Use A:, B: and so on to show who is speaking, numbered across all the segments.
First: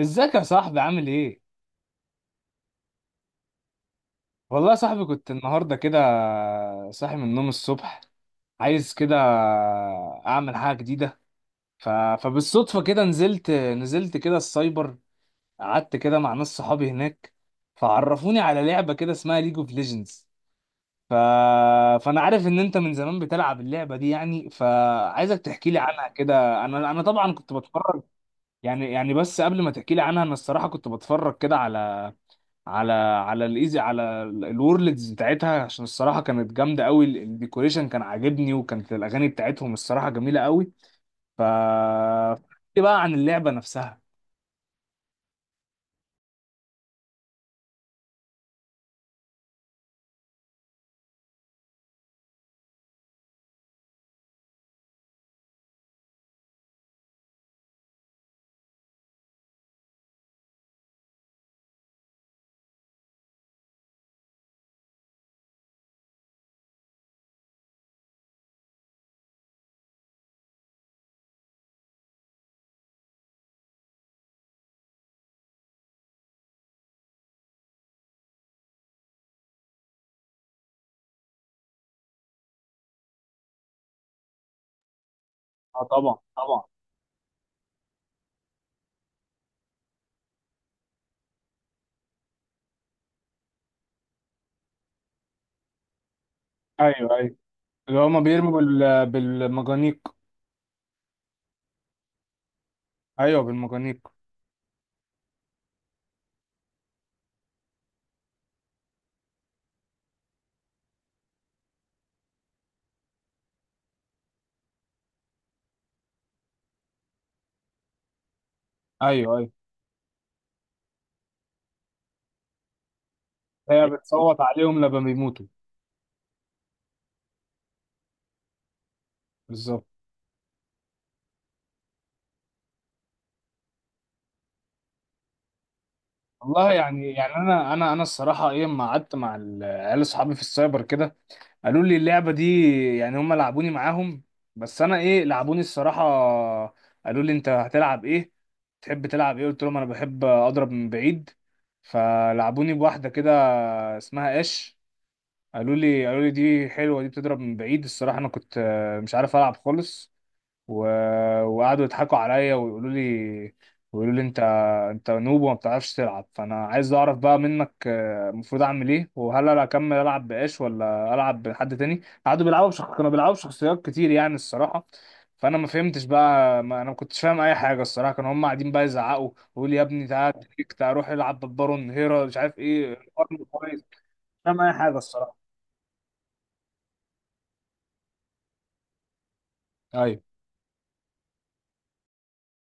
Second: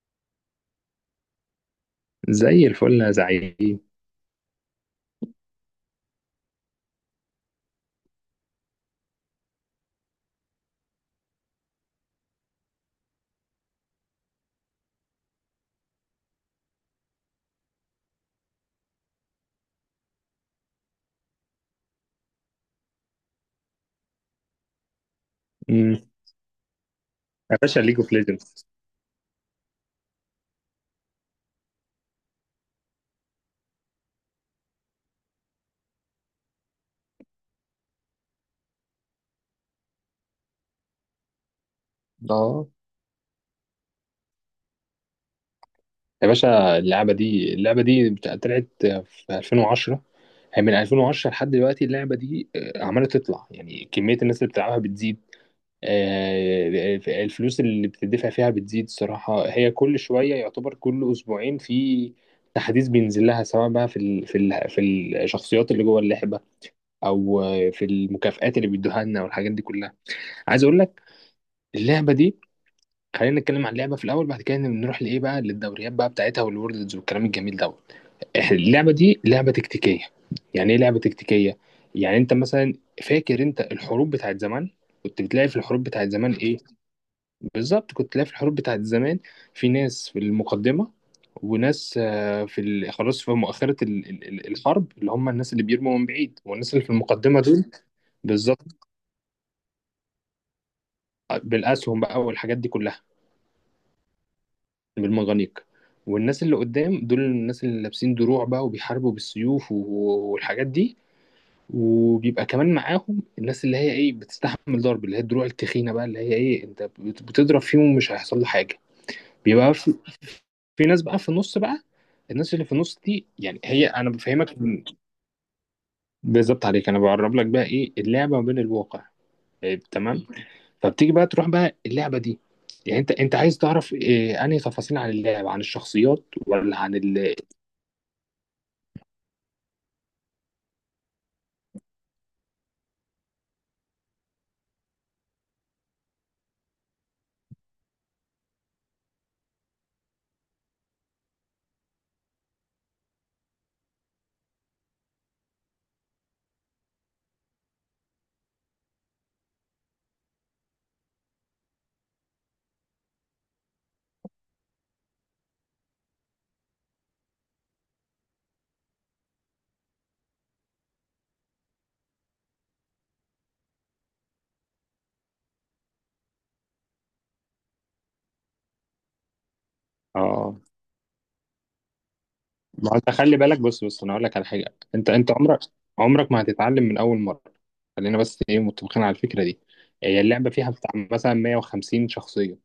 A: ازيك يا صاحبي، عامل ايه؟
B: زي الفل يا زعيم.
A: والله يا صاحبي، كنت النهارده كده صاحي من النوم الصبح، عايز كده اعمل حاجه جديده. فبالصدفه كده نزلت كده السايبر، قعدت كده مع ناس صحابي هناك، فعرفوني على لعبه كده اسمها ليج اوف ليجندز. ف... فانا عارف ان انت من زمان بتلعب اللعبه دي يعني، فعايزك تحكي لي
B: مم.
A: عنها كده، انا طبعا كنت
B: يا باشا ليج
A: بتفرج.
B: اوف ليجندز.
A: يعني بس قبل ما تحكي لي عنها، انا الصراحه كنت بتفرج كده على الايزي، على الورلدز بتاعتها، عشان الصراحه كانت جامده قوي. الديكوريشن كان عاجبني، وكانت الاغاني بتاعتهم الصراحه جميله قوي. ف
B: اه،
A: إيه بقى عن اللعبه نفسها؟
B: يا باشا اللعبة دي طلعت في 2010. هي من 2010 لحد دلوقتي، اللعبة دي عمالة تطلع. يعني كمية الناس اللي بتلعبها بتزيد، الفلوس اللي بتدفع فيها بتزيد. الصراحة هي كل شوية، يعتبر كل أسبوعين في تحديث بينزل لها، سواء بقى في الشخصيات اللي جوه اللعبة، أو في المكافآت اللي بيدوها لنا والحاجات دي كلها. عايز أقول لك اللعبة دي، خلينا نتكلم عن اللعبة في الأول، بعد كده نروح لإيه بقى، للدوريات بقى بتاعتها والوردز والكلام الجميل ده. إحنا اللعبة دي لعبة تكتيكية. يعني ايه لعبة تكتيكية؟ يعني انت مثلا فاكر انت الحروب بتاعت زمان؟ كنت بتلاقي في الحروب
A: اه،
B: بتاعت
A: طبعا
B: زمان ايه؟
A: طبعا.
B: بالظبط، كنت تلاقي في الحروب بتاعت زمان في ناس في المقدمة، وناس خلاص، في مؤخرة الحرب، اللي هم الناس اللي بيرموا من بعيد، والناس اللي في
A: ايوه ايوه،
B: المقدمة دول
A: اللي هما بيرموا
B: بالظبط،
A: بالمجانيق.
B: بالأسهم بقى والحاجات دي كلها،
A: ايوه بالمجانيق.
B: بالمغانيق. والناس اللي قدام دول الناس اللي لابسين دروع بقى وبيحاربوا بالسيوف والحاجات دي. وبيبقى كمان معاهم الناس اللي هي ايه بتستحمل ضرب، اللي هي الدروع التخينه بقى، اللي هي ايه انت بتضرب فيهم مش هيحصل له حاجه.
A: ايوه ايوه،
B: بيبقى في ناس بقى في النص بقى. الناس اللي في النص دي، يعني هي
A: هي
B: انا
A: بتصوت عليهم لما بيموتوا.
B: بالظبط، عليك انا بعرب لك بقى ايه اللعبه ما بين الواقع. إيه
A: بالظبط.
B: تمام. فبتيجي بقى تروح بقى اللعبه دي، يعني انت عايز تعرف إيه، انهي تفاصيل عن اللعبه، عن الشخصيات،
A: والله،
B: ولا عن
A: يعني
B: ال.
A: انا الصراحه ايه، لما قعدت مع العيال اصحابي في السايبر كده، قالوا لي اللعبة دي، يعني هم لعبوني معاهم. بس انا ايه لعبوني الصراحة، قالوا لي انت هتلعب ايه، تحب تلعب ايه، قلت لهم انا بحب اضرب من بعيد، فلعبوني بواحدة كده اسمها اش. قالوا لي دي حلوة، دي بتضرب من بعيد. الصراحة انا كنت مش عارف العب خالص. و... وقعدوا يضحكوا عليا ويقولوا لي انت نوب وما بتعرفش تلعب. فانا عايز اعرف بقى منك المفروض اعمل ايه، وهل انا اكمل العب باش ولا العب بحد تاني؟ كانوا بيلعبوا بشخصيات كتير يعني الصراحه. فانا ما فهمتش بقى، ما انا ما كنتش فاهم اي حاجه الصراحه. كانوا هم قاعدين بقى يزعقوا ويقولوا لي يا ابني تعالى
B: اه،
A: تريك، تعالى روح العب بالبارون هيرا، مش عارف
B: ما
A: ايه
B: انت خلي
A: الأرن
B: بالك، بص
A: كويس، مش
B: بص، انا اقول لك على
A: فاهم اي
B: حاجه.
A: حاجه
B: انت
A: الصراحه.
B: عمرك، عمرك ما هتتعلم من اول مره. خلينا بس ايه متفقين على الفكره دي. هي
A: ايوه
B: اللعبه فيها بتاع مثلا 150 شخصيه.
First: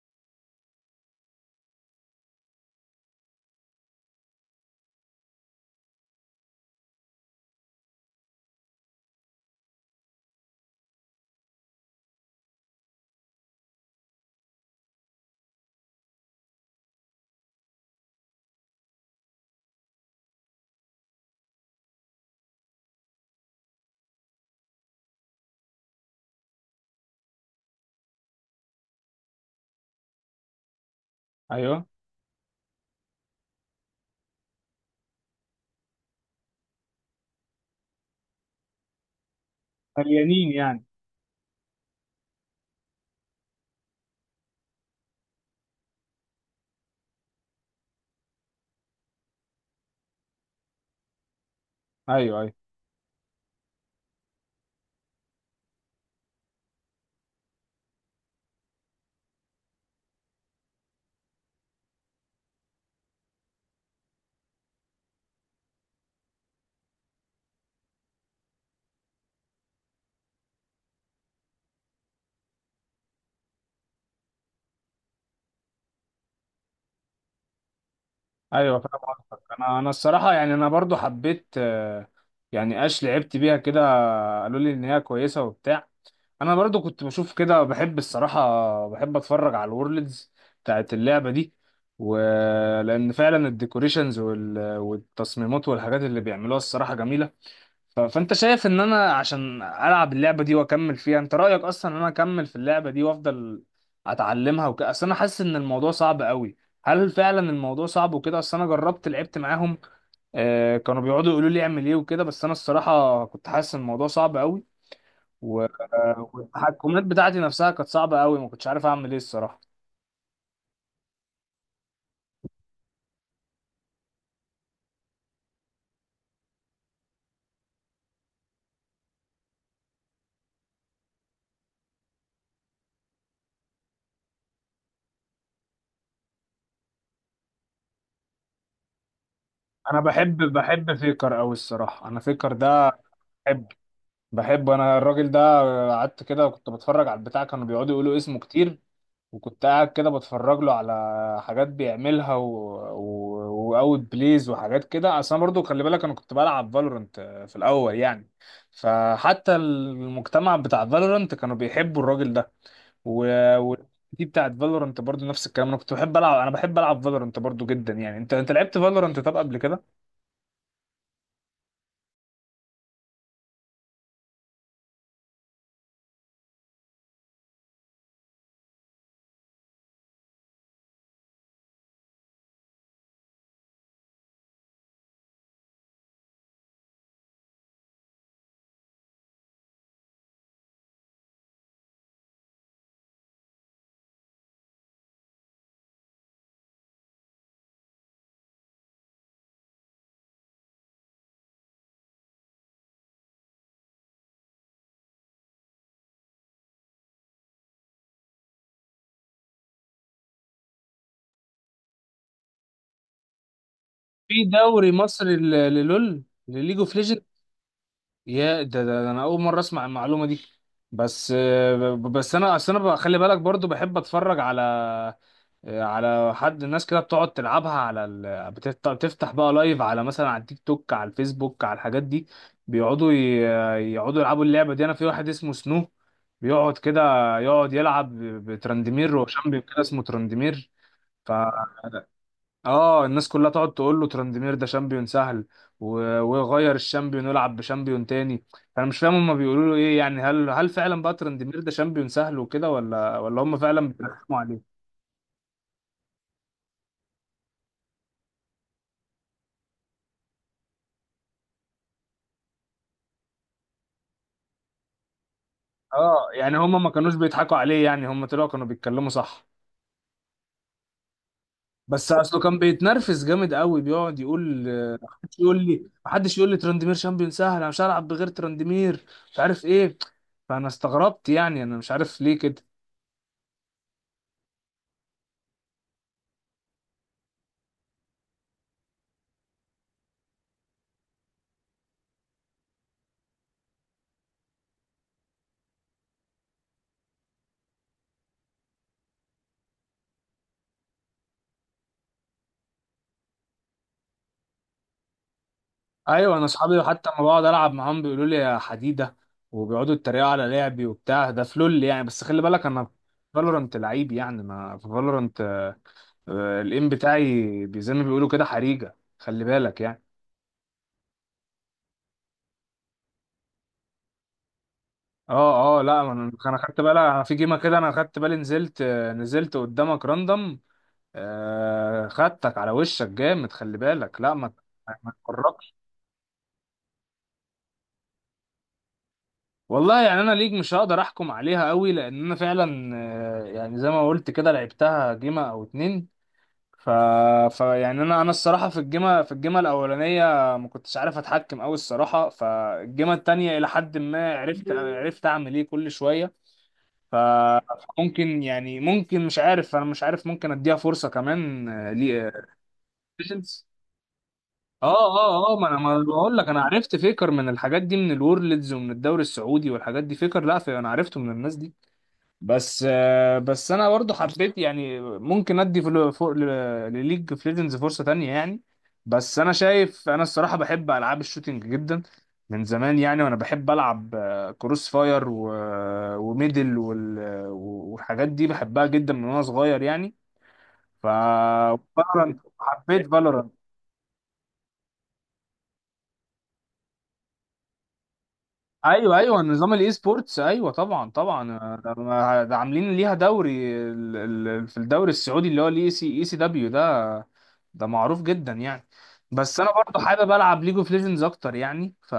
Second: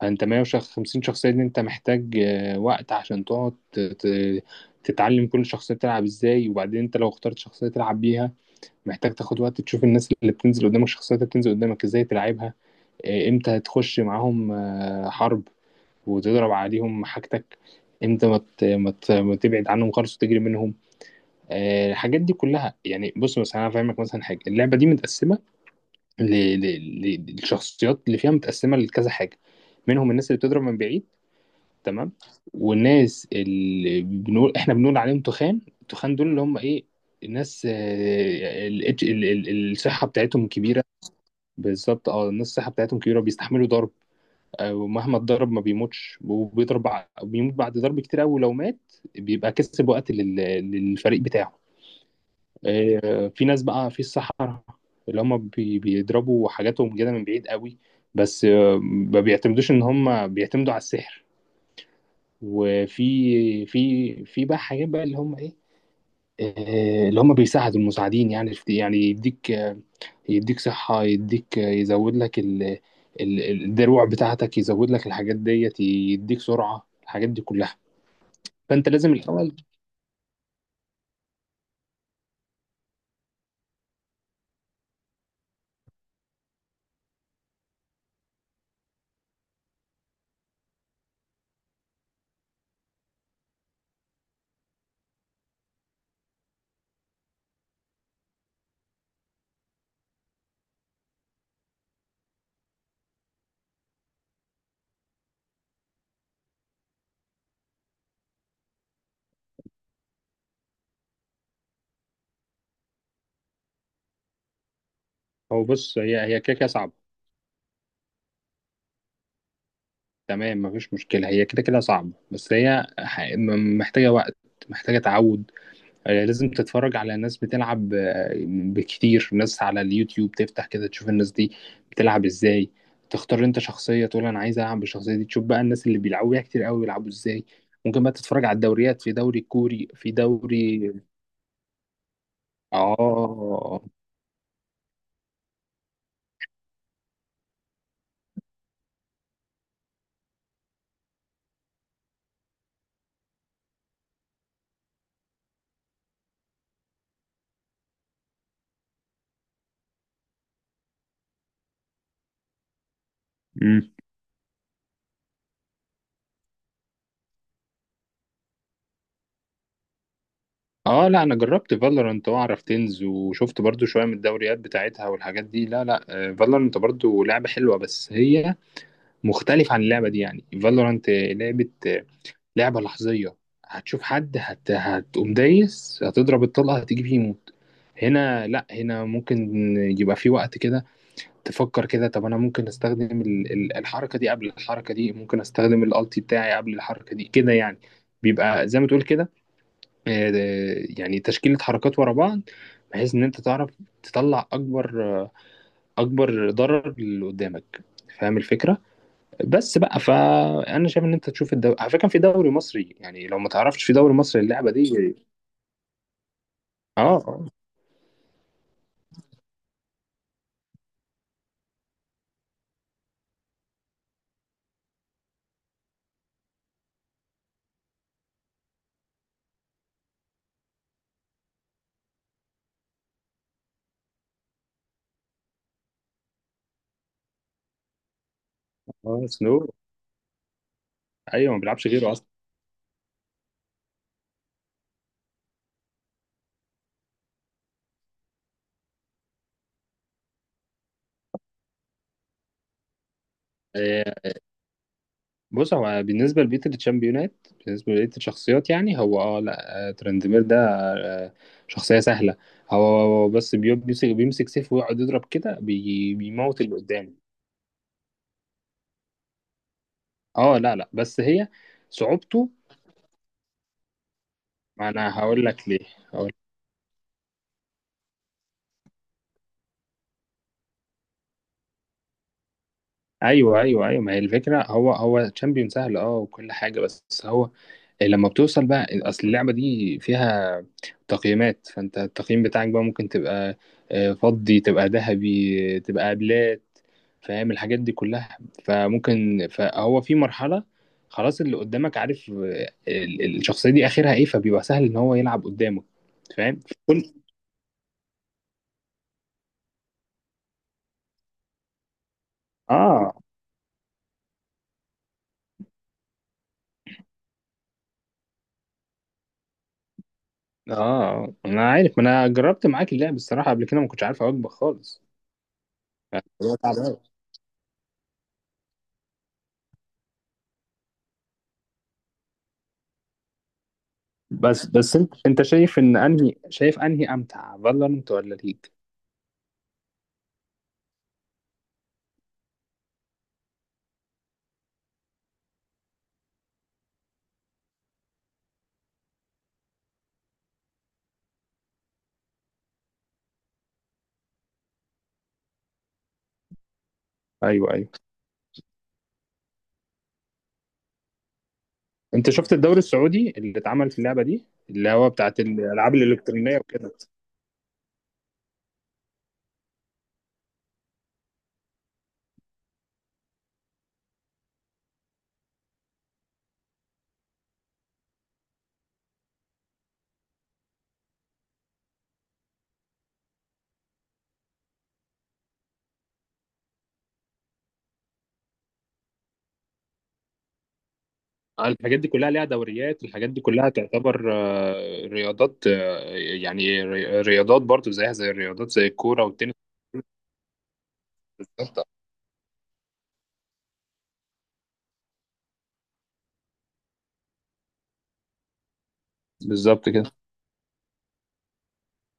B: فانت 150 شخصيه دي انت محتاج وقت عشان تقعد تتعلم كل شخصيه تلعب ازاي. وبعدين انت لو اخترت شخصيه تلعب بيها محتاج تاخد وقت تشوف الناس اللي بتنزل قدامك، الشخصيات اللي بتنزل قدامك ازاي تلعبها، امتى هتخش معاهم حرب، وتضرب عليهم حاجتك، انت ما تبعد عنهم خالص وتجري منهم. الحاجات دي كلها يعني. بص مثلا انا فاهمك، مثلا حاجه، اللعبه دي متقسمه ل... للشخصيات اللي فيها، متقسمه لكذا حاجه. منهم الناس اللي بتضرب من بعيد.
A: ايوه،
B: تمام. والناس اللي بنقول احنا بنقول عليهم تخان، التخان دول اللي هم ايه، الناس الصحه بتاعتهم
A: مليانين
B: كبيره.
A: يعني.
B: بالظبط، اه، الناس الصحه بتاعتهم كبيره، بيستحملوا ضرب. ومهما اتضرب ما بيموتش، وبيضرب بيموت بعد ضرب كتير قوي. لو مات، بيبقى كسب وقت للفريق بتاعه.
A: ايوه ايوه
B: في ناس بقى في الصحراء، اللي هم بيضربوا حاجاتهم كده من بعيد قوي. بس ما بيعتمدوش، ان هم بيعتمدوا على السحر. وفي في في بقى حاجات بقى، اللي هم ايه، اللي هم بيساعدوا المساعدين يعني، يعني يديك، يديك صحة، يديك يزود لك الدروع بتاعتك، يزود لك الحاجات ديت، يديك سرعة، الحاجات دي كلها.
A: ايوه،
B: فأنت
A: فاهم
B: لازم
A: قصدك.
B: الأول.
A: انا الصراحه يعني، انا برضو حبيت يعني اش لعبت بيها كده، قالوا لي ان هي كويسه وبتاع. انا برضو كنت بشوف كده، بحب الصراحه، بحب اتفرج على الورلدز بتاعت اللعبه دي، ولان فعلا الديكوريشنز والتصميمات والحاجات اللي بيعملوها الصراحه جميله. فانت شايف ان انا عشان العب اللعبه دي واكمل فيها، انت رايك اصلا ان انا اكمل في اللعبه دي وافضل اتعلمها وكده؟ اصل انا حاسس ان الموضوع صعب قوي. هل فعلا الموضوع صعب وكده؟ اصل انا جربت لعبت معاهم كانوا بيقعدوا يقولوا لي اعمل ايه وكده، بس انا الصراحه كنت حاسس ان الموضوع صعب قوي.
B: هو بص، هي هي كده كده صعبة.
A: والتحكمات بتاعتي نفسها كانت صعبه قوي، ما كنتش عارف اعمل ايه الصراحه.
B: تمام، مفيش مشكلة. هي كده كده صعبة بس هي محتاجة وقت، محتاجة تعود. لازم تتفرج على ناس بتلعب، بكتير ناس على اليوتيوب، تفتح كده تشوف الناس دي بتلعب ازاي. تختار انت شخصية، تقول انا عايز العب بالشخصية دي، تشوف بقى الناس اللي بيلعبوا بيها كتير قوي بيلعبوا ازاي. ممكن بقى تتفرج على الدوريات، في دوري كوري،
A: انا
B: في
A: بحب
B: دوري.
A: بحب فيكر قوي الصراحه، انا فيكر ده بحب
B: اه.
A: بحب انا الراجل ده. قعدت كده وكنت بتفرج على البتاع، كانوا بيقعدوا يقولوا اسمه كتير، وكنت قاعد كده بتفرج له على حاجات بيعملها واوت بليز وحاجات كده. اصل انا برضو خلي بالك، انا كنت بلعب فالورنت في الاول يعني، فحتى المجتمع بتاع فالورنت كانوا بيحبوا الراجل ده. و... و...
B: امم.
A: دي بتاعت فالورنت برضو نفس الكلام، انا كنت بحب العب، انا بحب العب فالورنت برضو جدا يعني، انت لعبت فالورنت طب قبل كده؟
B: اه، لا، انا جربت فالورانت واعرف تنز، وشفت برضو شوية من الدوريات بتاعتها والحاجات دي. لا لا، فالورانت برضو لعبة حلوة، بس هي مختلفة عن اللعبة دي. يعني فالورانت لعبة لحظية. هتشوف حد هتقوم دايس، هتضرب الطلقة، هتيجي فيه يموت. هنا لا، هنا ممكن يبقى في وقت كده تفكر كده. طب انا ممكن استخدم الحركة دي قبل الحركة دي، ممكن استخدم الالتي بتاعي قبل الحركة دي كده، يعني بيبقى زي ما تقول كده، آه، يعني تشكيلة حركات ورا بعض، بحيث ان انت تعرف تطلع اكبر، اكبر ضرر اللي قدامك. فاهم الفكرة؟ بس بقى، فانا شايف ان انت تشوف الدوري. على فكره، كان في دوري مصري يعني، لو ما تعرفش، في دوري
A: في
B: مصري اللعبه
A: دوري
B: دي.
A: مصري للول، لليج اوف؟
B: اه اه
A: يا ده انا اول مره اسمع المعلومه دي. بس بس انا اصل انا خلي بالك برضو بحب اتفرج على على حد الناس كده بتقعد تلعبها على بتفتح بقى لايف، على مثلا على التيك توك، على الفيسبوك، على الحاجات دي. بيقعدوا يقعدوا يلعبوا اللعبه دي. انا في واحد اسمه سنو، بيقعد كده يقعد يلعب بترندمير،
B: اه. سنو؟
A: وشامبيون كده اسمه ترندمير.
B: ايوه، ما بيلعبش غيره اصلا.
A: اه، الناس كلها تقعد تقول له تراندمير ده شامبيون سهل، ويغير الشامبيون ويلعب بشامبيون تاني. فانا مش فاهم هما بيقولوا له ايه يعني، هل فعلا بقى تراندمير ده شامبيون سهل وكده، ولا هما فعلا
B: آه،
A: بيترخموا عليه؟
B: بص، هو بالنسبه لبيت الشامبيونات، بالنسبه لبيت الشخصيات، يعني هو لا، ترندمير ده آه، شخصيه سهله. هو بس بيمسك سيف ويقعد يضرب كده،
A: اه، يعني
B: بيموت اللي
A: هما ما كانوش
B: قدامه.
A: بيضحكوا عليه يعني، هما طلعوا كانوا بيتكلموا صح؟
B: اه، لا لا، بس هي
A: بس اصله
B: صعوبته،
A: كان بيتنرفز جامد قوي، بيقعد يقول
B: ما انا
A: محدش
B: هقول
A: يقول
B: لك ليه.
A: لي محدش يقول لي تراندمير شامبيون سهل، انا مش هلعب بغير تراندمير، مش عارف ايه. فانا استغربت يعني، انا مش عارف ليه كده.
B: ايوه ايوه ايوه، ما هي الفكره. هو تشامبيون سهل اه وكل حاجه، بس هو لما بتوصل بقى، اصل اللعبه دي فيها تقييمات، فانت التقييم بتاعك بقى ممكن تبقى فضي، تبقى ذهبي، تبقى ابلات. فاهم الحاجات دي كلها. فممكن، فهو في مرحله خلاص، اللي قدامك عارف الشخصيه دي اخرها ايه، فبيبقى سهل ان هو يلعب قدامه.
A: ايوه، انا
B: فاهم؟
A: اصحابي
B: كل.
A: حتى لما بقعد العب معاهم بيقولوا لي يا حديده، وبيقعدوا يتريقوا على لعبي وبتاع، ده في لول يعني، بس خلي بالك انا
B: اه
A: فالورنت لعيب يعني، ما في فالورنت الايم بتاعي زي ما بيقولوا كده حريجه، خلي بالك يعني.
B: اه، انا عارف، ما انا جربت معاك اللعب الصراحه قبل كده، ما كنتش عارف اوجبك خالص.
A: اه اه، لا،
B: يعني
A: انا
B: هو
A: انا خدت بالي،
B: تعبان.
A: انا في جيمه كده انا خدت بالي، نزلت نزلت قدامك راندم، خدتك على وشك جامد، خلي بالك، لا ما
B: بس
A: ما
B: انت
A: تقربش.
B: شايف انهي امتع، فالورنت ولا ليج؟
A: والله يعني، انا ليج مش هقدر احكم عليها قوي، لان انا فعلا يعني زي ما قلت كده لعبتها جيمة او اتنين. ف... ف يعني انا الصراحه في الجيمة الاولانيه ما كنتش عارف اتحكم قوي الصراحه. فالجيمة التانية الى حد ما عرفت اعمل ايه كل شويه. ف-
B: ايوه ايوه.
A: فممكن يعني ممكن، مش عارف، انا مش عارف ممكن اديها فرصه كمان
B: انت
A: لي
B: شفت الدوري السعودي اللي
A: بيشنس.
B: اتعمل في اللعبه دي،
A: اه
B: اللي هو بتاعت
A: اه اه، ما انا
B: الالعاب
A: ما أنا بقول لك،
B: الالكترونيه
A: انا
B: وكده.
A: عرفت فيكر من الحاجات دي، من الورلدز ومن الدوري السعودي والحاجات دي فيكر، لا، في انا عرفته من الناس دي. بس بس انا برضو حبيت يعني ممكن ادي فوق لليج اوف ليجندز فرصه تانية يعني. بس انا شايف، انا الصراحه بحب العاب الشوتينج جدا من زمان يعني، وانا بحب العب كروس فاير وميدل والحاجات دي، بحبها جدا من وانا صغير يعني.
B: الحاجات دي كلها
A: فالورانت
B: ليها دوريات،
A: حبيت
B: الحاجات دي
A: فالورانت.
B: كلها تعتبر رياضات، يعني رياضات برضو، زيها زي الرياضات، زي
A: ايوه
B: الكوره
A: ايوه،
B: والتنس.
A: نظام الاي سبورتس، ايوه طبعا طبعا،
B: بالظبط.
A: ده ما- ده عاملين ليها دوري. في الدوري السعودي اللي هو الاي سي اي سي دبليو ده، ده معروف جدا يعني. بس انا
B: بالظبط
A: برضو
B: كده.
A: حابب العب ليج اوف ليجندز اكتر يعني،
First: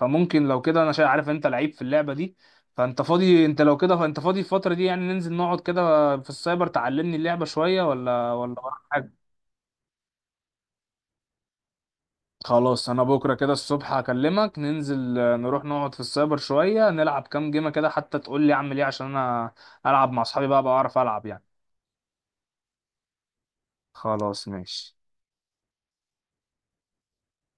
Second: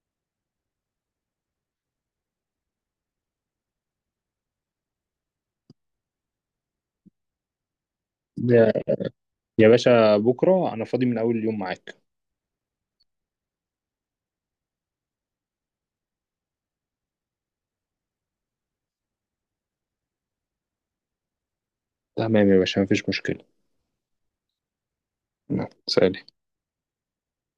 A: فممكن لو كده انا عارف انت لعيب في اللعبه دي، فانت فاضي انت لو كده فانت فاضي الفتره دي يعني، ننزل نقعد كده في السايبر تعلمني اللعبه شويه، ولا
B: يا
A: وراك؟
B: يا باشا، بكره انا فاضي من اول اليوم معاك.
A: خلاص، انا بكره كده الصبح هكلمك، ننزل نروح نقعد في السايبر شويه، نلعب كام جيمه كده حتى تقول لي اعمل ايه، عشان انا العب مع اصحابي بقى، بعرف العب يعني.
B: تمام يا باشا، مفيش مشكله.
A: خلاص ماشي.
B: نعم، سلام.